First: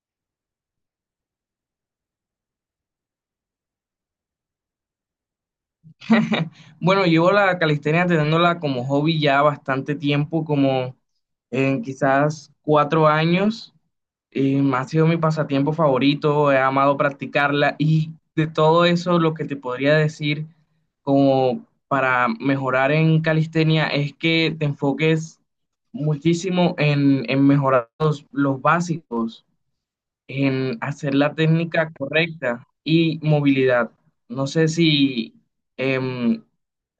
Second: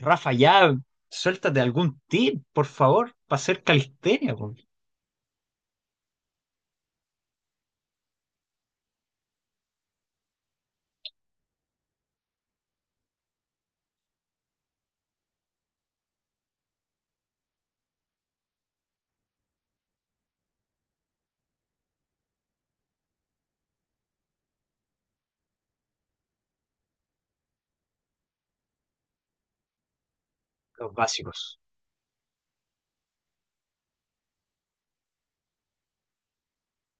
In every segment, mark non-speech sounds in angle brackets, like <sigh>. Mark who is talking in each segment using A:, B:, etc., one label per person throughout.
A: Rafa, ya suéltate algún tip, por favor, para hacer calistenia, po,
B: <laughs> Bueno, llevo la calistenia teniéndola como hobby ya bastante tiempo, como en quizás 4 años. Ha sido mi pasatiempo favorito, he amado practicarla y de todo eso lo que te podría decir como para mejorar en calistenia es que te enfoques muchísimo en mejorar los básicos en
A: los
B: hacer la
A: básicos.
B: técnica correcta y movilidad. No sé si em,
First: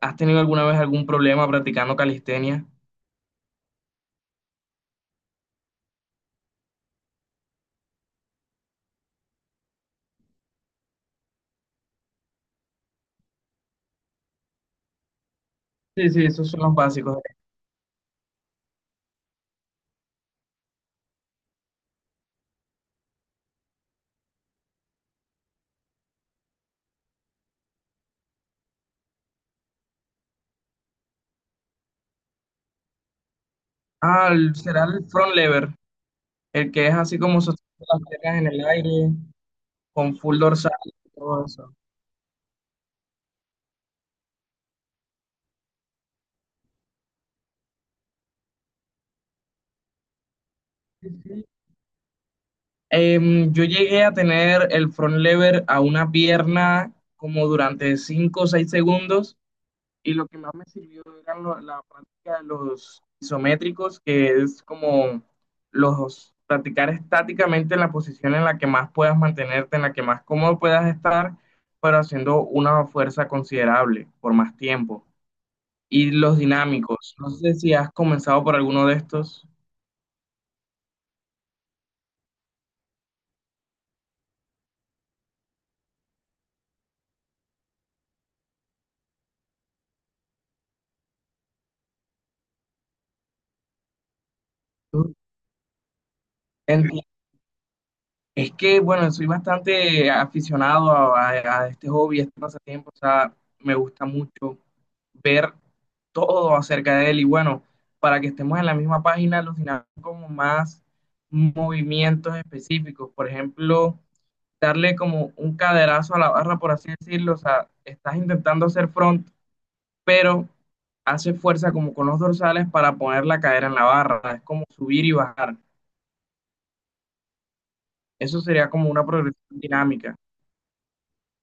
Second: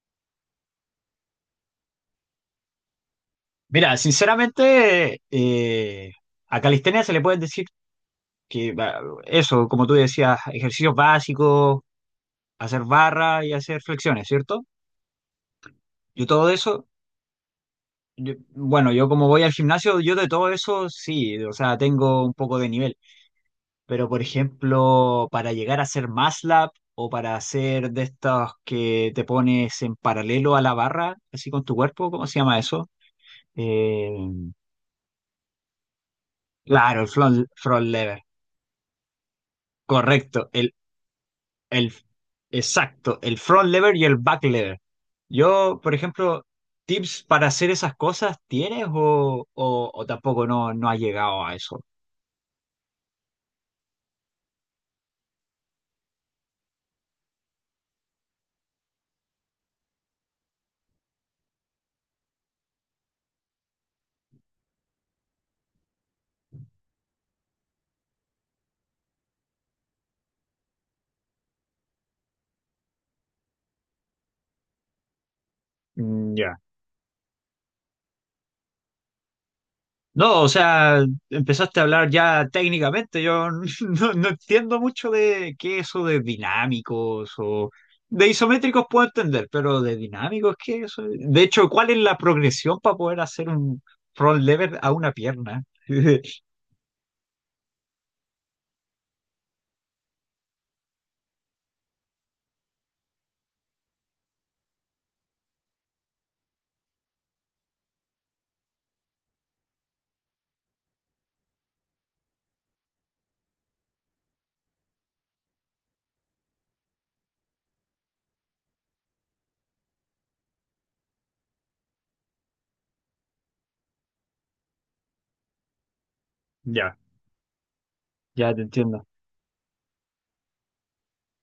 B: has tenido alguna vez algún problema practicando calistenia.
A: Mira, sinceramente, a calistenia se le puede decir que va, eso, como tú decías, ejercicios básicos, hacer barra y hacer flexiones, ¿cierto?
B: Sí,
A: Yo
B: sí,
A: todo
B: esos son
A: eso,
B: los básicos.
A: bueno, yo como voy al gimnasio, yo de todo eso sí, o sea, tengo un poco de nivel. Pero, por ejemplo, para llegar a ser MATLAB o para hacer de estos que te pones en paralelo a la barra, así con tu cuerpo, ¿cómo se llama eso? Eh,
B: Ah, será el front lever, el que es
A: claro, el
B: así como
A: front,
B: sosteniendo
A: front
B: las
A: lever.
B: piernas en el aire, con full
A: Correcto,
B: dorsal y todo eso.
A: el, exacto, el front lever y el back lever. Yo, por ejemplo, ¿tips para hacer esas cosas tienes o tampoco no has
B: Sí,
A: llegado
B: sí.
A: a eso?
B: Yo llegué a tener el front lever a una pierna como durante 5 o 6 segundos y lo que más me sirvió era la práctica de los isométricos, que es como los practicar estáticamente en la posición en la que más puedas mantenerte, en la que más cómodo puedas estar, pero haciendo una fuerza considerable por más tiempo. Y
A: Mm,
B: los
A: ya.
B: dinámicos, no sé si has comenzado por alguno de estos.
A: No, o sea, empezaste a hablar ya técnicamente. Yo <laughs> no entiendo mucho de qué eso de dinámicos o de isométricos puedo entender, pero de dinámicos, ¿qué es eso? De hecho, ¿cuál es la progresión para poder hacer un front lever a una pierna? <laughs>
B: Entiendo. Es que, bueno, soy bastante aficionado a este hobby, a este pasatiempo, o sea, me gusta mucho ver todo acerca de él y bueno, para que estemos en la misma página, los dinámicos como más movimientos específicos, por ejemplo, darle como un caderazo a la barra, por así decirlo, o sea, estás intentando hacer front, pero haces fuerza como con los dorsales para poner la cadera en la barra, es como subir y bajar,
A: Ya,
B: eso
A: ya te
B: sería como
A: entiendo.
B: una progresión dinámica.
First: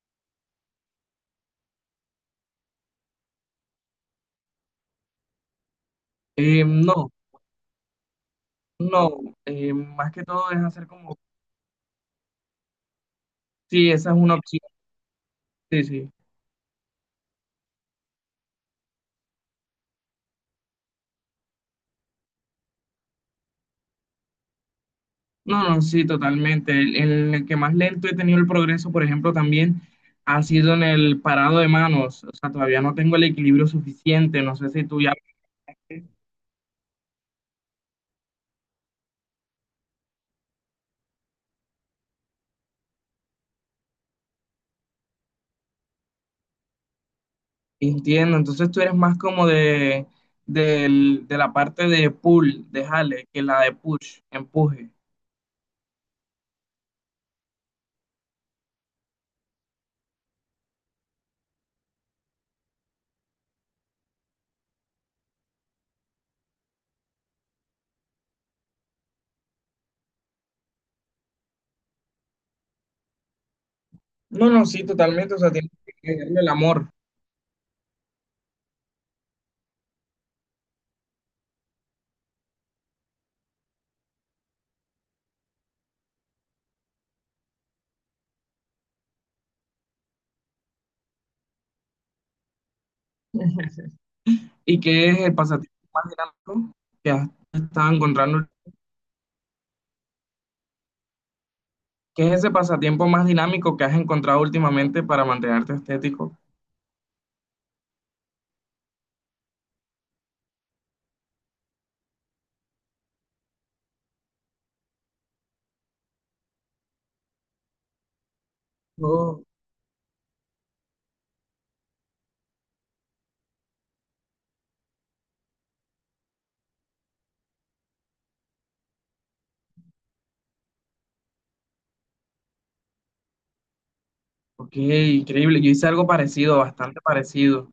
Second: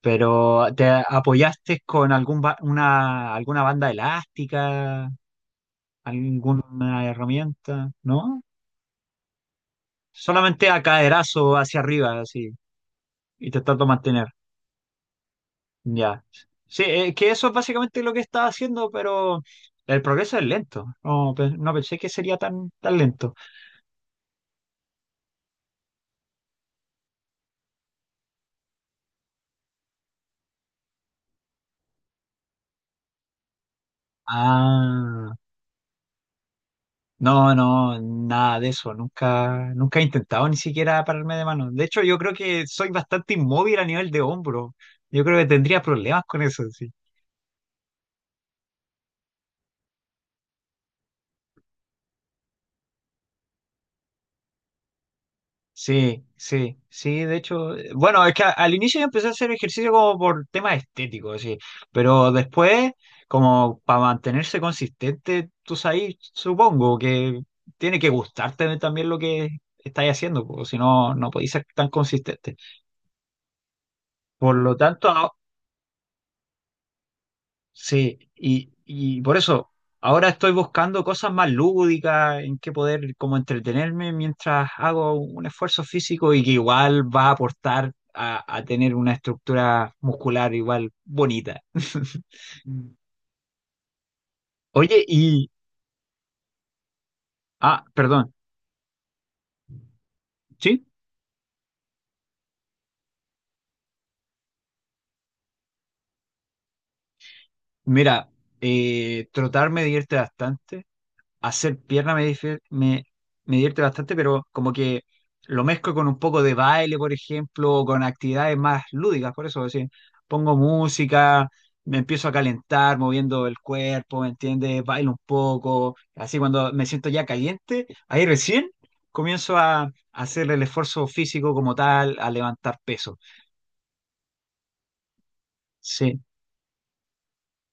A: Pero ¿te apoyaste con una, alguna banda elástica, alguna
B: No.
A: herramienta? ¿No?
B: No, más que todo es
A: Solamente a
B: hacer como,
A: caderazo hacia arriba, así, y te trato de
B: sí, esa es
A: mantener.
B: una opción, sí, sí.
A: Ya. Sí, que eso es básicamente lo que estaba haciendo, pero el progreso es lento. No, no pensé que sería tan, tan lento.
B: No, no, sí, totalmente. El en el que más lento he tenido el progreso, por ejemplo, también ha sido en el parado de manos. O sea, todavía no tengo el equilibrio suficiente, no sé si tú ya.
A: Ah, no, no, nada de eso. Nunca, nunca he intentado ni siquiera pararme de mano. De hecho, yo creo que soy bastante inmóvil a nivel de hombro. Yo creo que tendría problemas con eso, sí.
B: Entiendo. Entonces tú eres más como de la parte de pull, de jale, que la de push, empuje.
A: Sí, sí, sí, de hecho, bueno, es que al inicio yo empecé a hacer ejercicio como por temas estéticos, sí, pero después, como para mantenerse consistente, tú sabes, supongo que tiene que gustarte también lo que estás haciendo, porque si no, no podéis ser tan consistente.
B: No,
A: Por
B: no,
A: lo
B: sí,
A: tanto.
B: totalmente. O sea, tienes que darle el amor.
A: Sí, y por eso ahora estoy buscando cosas más lúdicas en que poder como entretenerme mientras hago un esfuerzo físico y que igual va a aportar a tener una estructura muscular igual bonita. <laughs>
B: ¿Y
A: Oye,
B: que es el
A: y...
B: pasatiempo más dinámico que has
A: Ah,
B: estado
A: perdón.
B: encontrando?
A: Sí,
B: ¿Qué es ese pasatiempo más dinámico que has encontrado últimamente para mantenerte estético?
A: mira, trotar me divierte bastante. Hacer pierna me divierte bastante, pero como que lo mezclo con un poco de baile, por ejemplo, o con actividades más lúdicas,
B: Oh,
A: por eso, es decir, pongo música, me empiezo a calentar moviendo el cuerpo, ¿me entiendes? Bailo un poco, así cuando me siento ya caliente, ahí recién comienzo a hacer el esfuerzo físico como tal, a levantar peso.
B: ok, increíble. Yo hice algo
A: Sí,
B: parecido, bastante parecido,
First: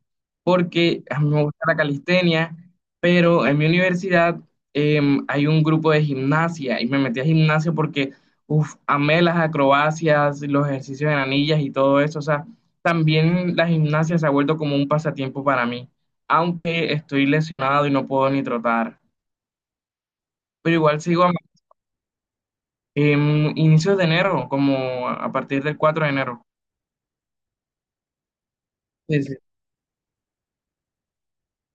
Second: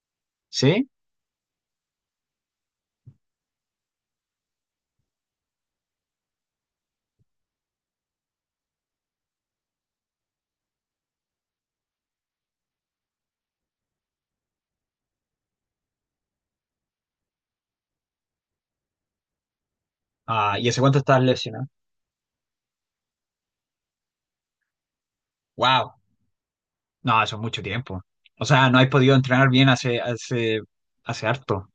A: sí.
B: porque a mí me gusta la calistenia, pero en mi universidad hay un grupo de gimnasia y me metí a gimnasia porque, uff, amé las acrobacias, los ejercicios en anillas y todo eso. O sea, también la gimnasia se ha vuelto como un pasatiempo para mí, aunque estoy lesionado y no puedo ni trotar,
A: Ah, ¿y
B: pero
A: hace cuánto
B: igual
A: estás
B: sigo.
A: lesionado?
B: Em, inicios de enero, como a partir del
A: Wow.
B: 4 de enero.
A: No, eso es mucho tiempo. O sea, no has podido
B: Sí, sí.
A: entrenar bien hace, hace harto.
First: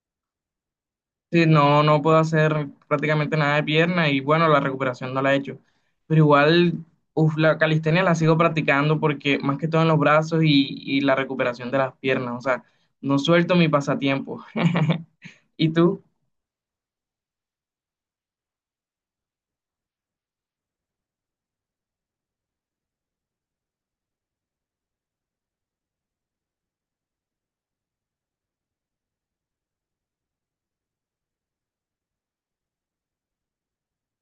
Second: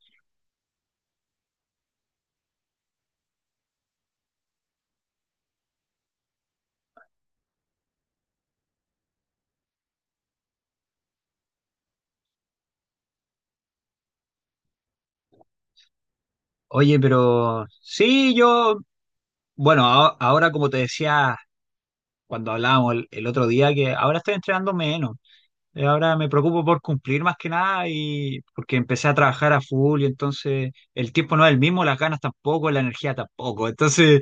B: Sí, no, no puedo hacer prácticamente nada de pierna y bueno, la recuperación no la he hecho. Pero igual, uf, la calistenia la sigo practicando porque más que todo en los brazos y la recuperación de las piernas. O sea, no suelto mi pasatiempo. <laughs> ¿Y tú?
A: Oye, pero sí, yo, bueno, ahora como te decía cuando hablábamos el otro día, que ahora estoy entrenando menos. Ahora me preocupo por cumplir más que nada y porque empecé a trabajar a full y entonces el tiempo no es el mismo, las ganas tampoco, la energía tampoco. Entonces,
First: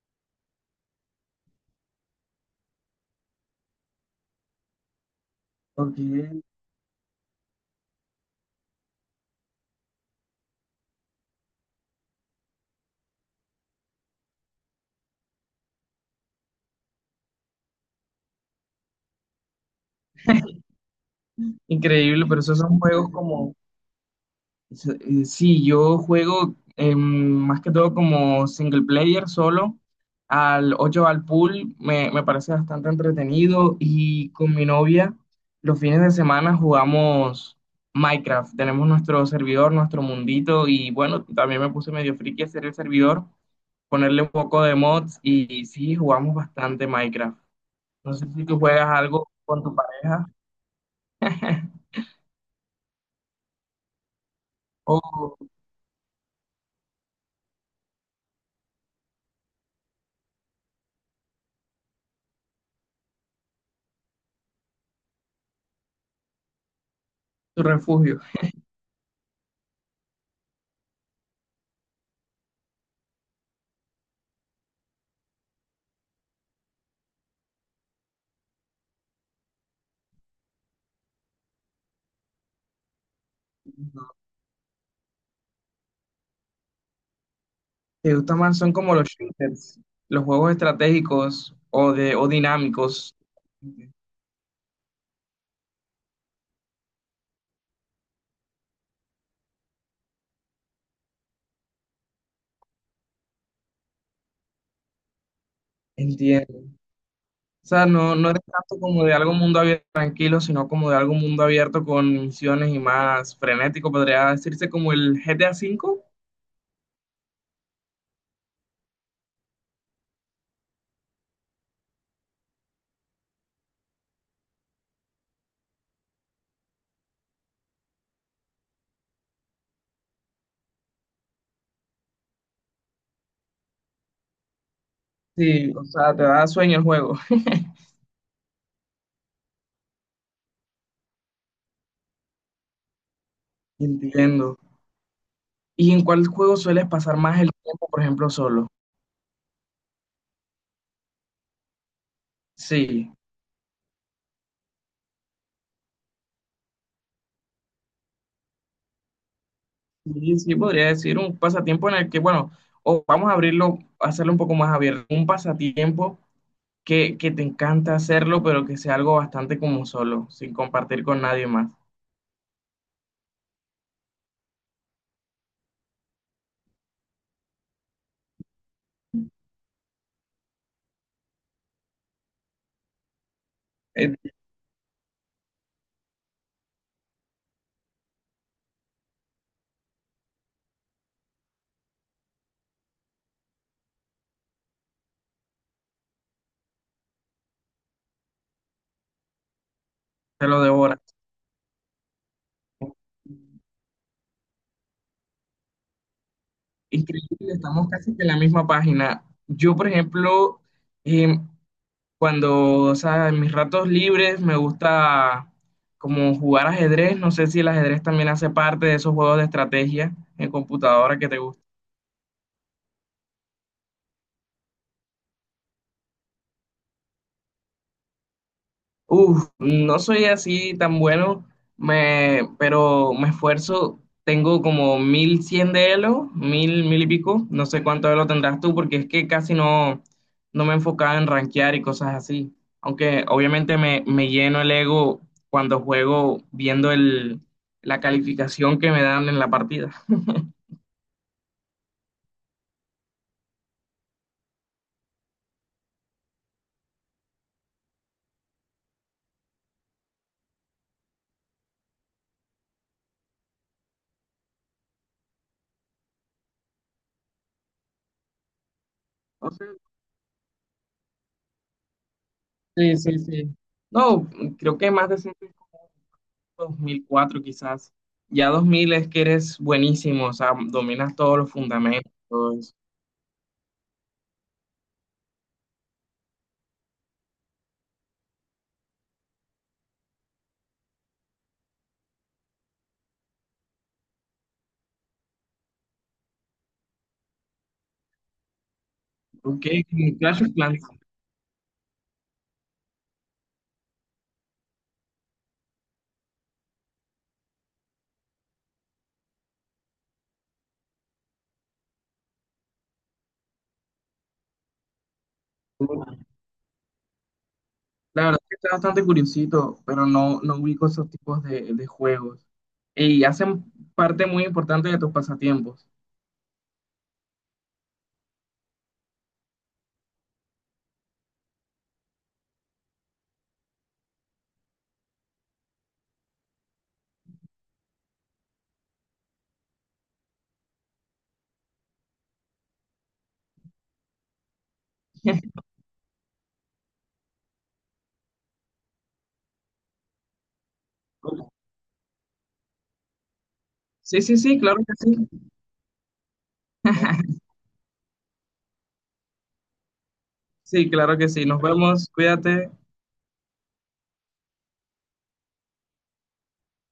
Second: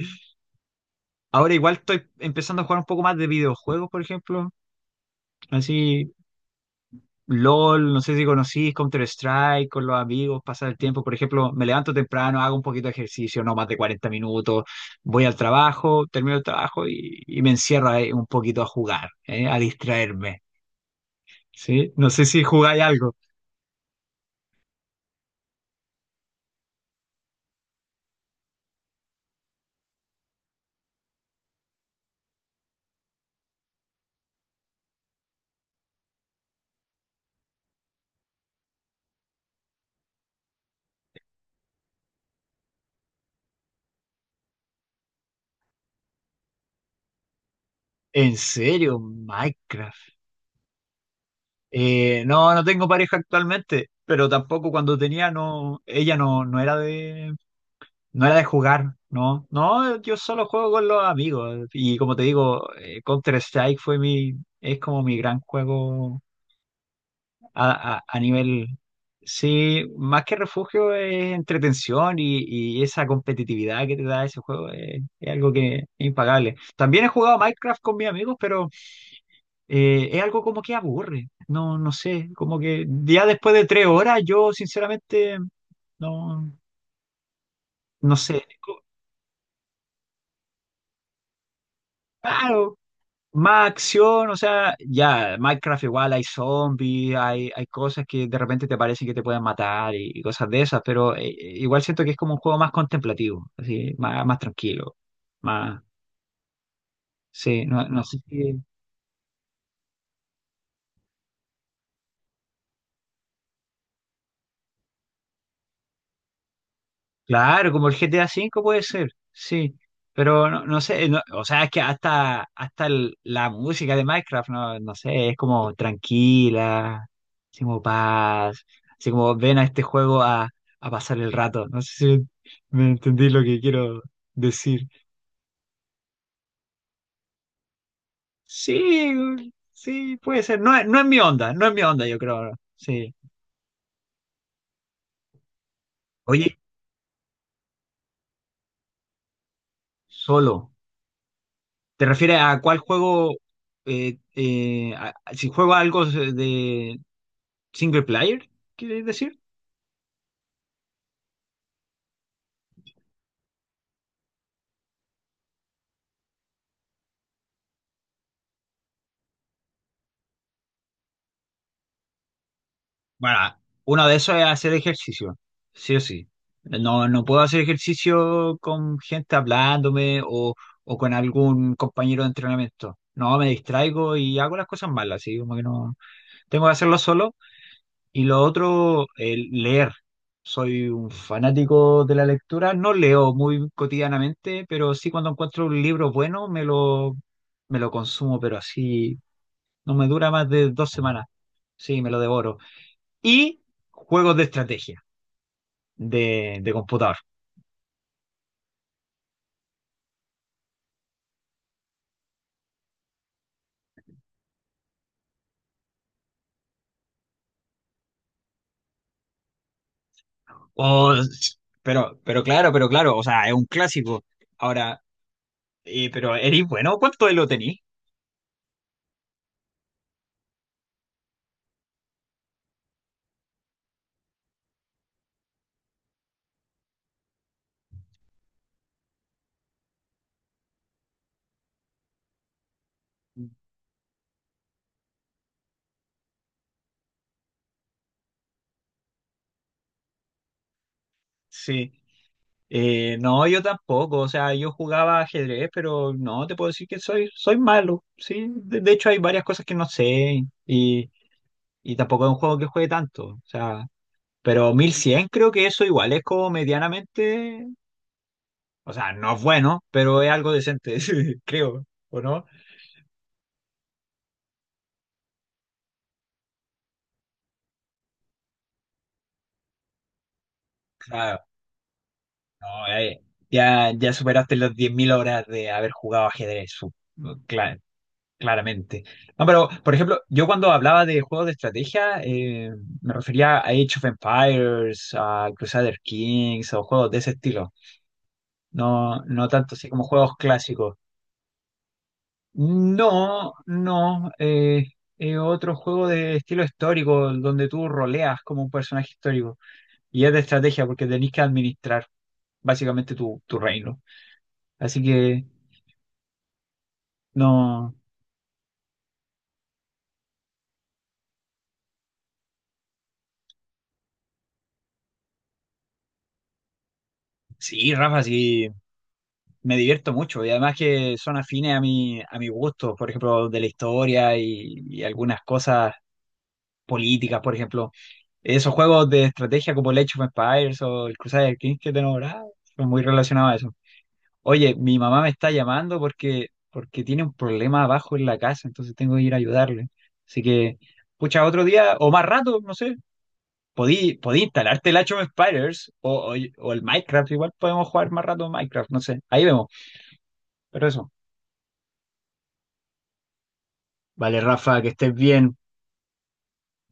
A: ahora igual estoy empezando a jugar un poco más de videojuegos, por ejemplo.
B: Ok.
A: Así LOL, no sé si conocís Counter-Strike con los amigos, pasar el tiempo. Por ejemplo, me levanto temprano, hago un poquito de ejercicio, no más de 40 minutos, voy al trabajo, termino el trabajo y me encierro ahí un poquito a jugar, ¿eh? A distraerme. ¿Sí? No sé
B: Increíble, pero
A: si
B: esos son
A: jugáis
B: juegos
A: algo.
B: como, Sí, yo juego más que todo como single player solo. Al 8 al pool me parece bastante entretenido y con mi novia los fines de semana jugamos Minecraft. Tenemos nuestro servidor, nuestro mundito y bueno, también me puse medio friki a hacer el servidor, ponerle un poco de mods y, sí, jugamos bastante Minecraft. No sé
A: ¿En
B: si tú juegas
A: serio?
B: algo con tu
A: Minecraft.
B: pareja. <laughs>
A: No, no tengo pareja actualmente, pero tampoco cuando tenía,
B: O
A: no, ella no era de, no era de jugar, no. No, yo solo juego con los amigos. Y como te digo, Counter-Strike fue mi, es como mi gran juego
B: tu
A: a
B: refugio.
A: nivel, sí, más que refugio es entretención y esa competitividad que te da ese juego es algo que es impagable. También he jugado Minecraft con mis amigos, pero es algo como que aburre. No, no sé, como que ya después de 3 horas yo sinceramente no, no
B: ¿Te gustan
A: sé.
B: más? Son como los shooters, los juegos estratégicos o
A: Claro,
B: dinámicos.
A: más acción, o sea, ya, Minecraft igual hay zombies, hay cosas que de repente te parecen que te pueden matar y cosas de esas, pero igual siento que es como un juego más contemplativo, así, más, más tranquilo, más,
B: Entiendo.
A: sí,
B: O
A: no,
B: sea,
A: no
B: no,
A: sé
B: no eres tanto como de algo mundo abierto tranquilo, sino como de algo mundo abierto con misiones y más frenético, podría decirse como el GTA V.
A: Claro, como el GTA V puede ser, sí. Pero no, no sé, o sea, es que hasta, la música de Minecraft, no, no sé, es como tranquila, así como paz, así como ven a este juego a pasar el rato. No sé si me entendí lo que quiero decir.
B: Sí, o sea, te da sueño el juego. <laughs>
A: Sí, sí, puede ser. No, no es mi onda, no es mi onda, yo creo. Sí.
B: Entiendo. ¿Y en cuál juego
A: Oye,
B: sueles pasar más el tiempo, por ejemplo, solo?
A: solo. ¿Te refieres a cuál
B: Sí,
A: juego? Si juego algo de, ¿single player? ¿Quieres decir?
B: sí, sí, podría decir un pasatiempo en el que, bueno, o vamos a abrirlo, hacerlo un poco más abierto, un pasatiempo que te encanta hacerlo, pero que sea algo bastante como solo, sin compartir con nadie más.
A: Bueno, uno de esos es hacer ejercicio, sí o sí. No, no puedo hacer ejercicio con gente hablándome o con algún compañero de entrenamiento. No, me
B: Eh,
A: distraigo y hago las cosas malas, así como que no. Tengo que hacerlo solo. Y lo otro, el leer. Soy un fanático de la lectura. No leo muy cotidianamente, pero sí cuando encuentro un libro bueno me lo consumo, pero así no me dura
B: te
A: más
B: lo
A: de dos
B: devoras.
A: semanas. Sí, me lo devoro. Y juegos de estrategia de computador.
B: Increíble, estamos casi que en la misma página. Yo, por ejemplo, em, o sea, en mis ratos libres me gusta como jugar ajedrez. No sé si el ajedrez también hace parte de esos juegos de estrategia en
A: O-
B: computadora que te gustan.
A: pero claro, pero claro, o sea, es un clásico. Ahora, pero eres bueno, ¿cuánto de lo tenís?
B: Uf, no soy así tan bueno, pero me esfuerzo. Tengo como 1100 de Elo, 1000 1000 y pico. No sé cuánto Elo tendrás tú, porque es que casi no me enfocaba en rankear y cosas así. Aunque obviamente me lleno el ego cuando juego viendo la calificación que me dan en la partida.
A: Sí. No, yo tampoco. O sea, yo jugaba ajedrez, pero no te puedo decir que soy malo. Sí, de hecho hay varias cosas que no sé y tampoco es un juego que juegue tanto. O sea, pero 1.100 creo que eso igual es como medianamente, o sea, no es
B: O sea,
A: bueno, pero es algo decente, <laughs> creo, ¿o no?
B: sí, sí, sí. No, creo que más de 100, 2004 quizás. Ya 2000 es que eres buenísimo, o sea, dominas todos
A: Claro,
B: los fundamentos, todo eso.
A: no, ya, ya superaste las 10.000 horas de haber jugado ajedrez, cla- claramente. No, pero, por ejemplo, yo cuando hablaba de juegos de estrategia, me refería a Age of Empires, a Crusader Kings, o juegos de ese estilo. No, no
B: Ok,
A: tanto así como
B: como
A: juegos
B: Clash of Clans.
A: clásicos. No, no, otro juego de estilo histórico, donde tú roleas como un personaje histórico. Y es de estrategia porque tenés que administrar básicamente tu reino. Así que, no.
B: La verdad que está bastante curiosito, pero no, no ubico esos tipos de juegos. Y hacen parte muy importante de tus pasatiempos.
A: Sí, Rafa, sí, me divierto mucho. Y además que son afines a mi gusto, por ejemplo, de la historia y algunas cosas políticas, por ejemplo. Esos juegos de estrategia como el Age of Empires o el Crusader Kings que te nombraba, son muy relacionados a eso. Oye, mi mamá me está
B: <laughs>
A: llamando porque tiene un problema abajo en la casa, entonces tengo que ir a ayudarle. Así que, pucha, otro día o más rato, no sé. podí,
B: Sí, sí,
A: podí
B: sí, claro
A: instalarte
B: que
A: el Age of
B: sí.
A: Spiders o el Minecraft, igual podemos jugar más rato Minecraft, no sé, ahí vemos, pero
B: Sí,
A: eso.
B: claro que sí. Nos vemos, cuídate.
A: Vale, Rafa, que estés bien.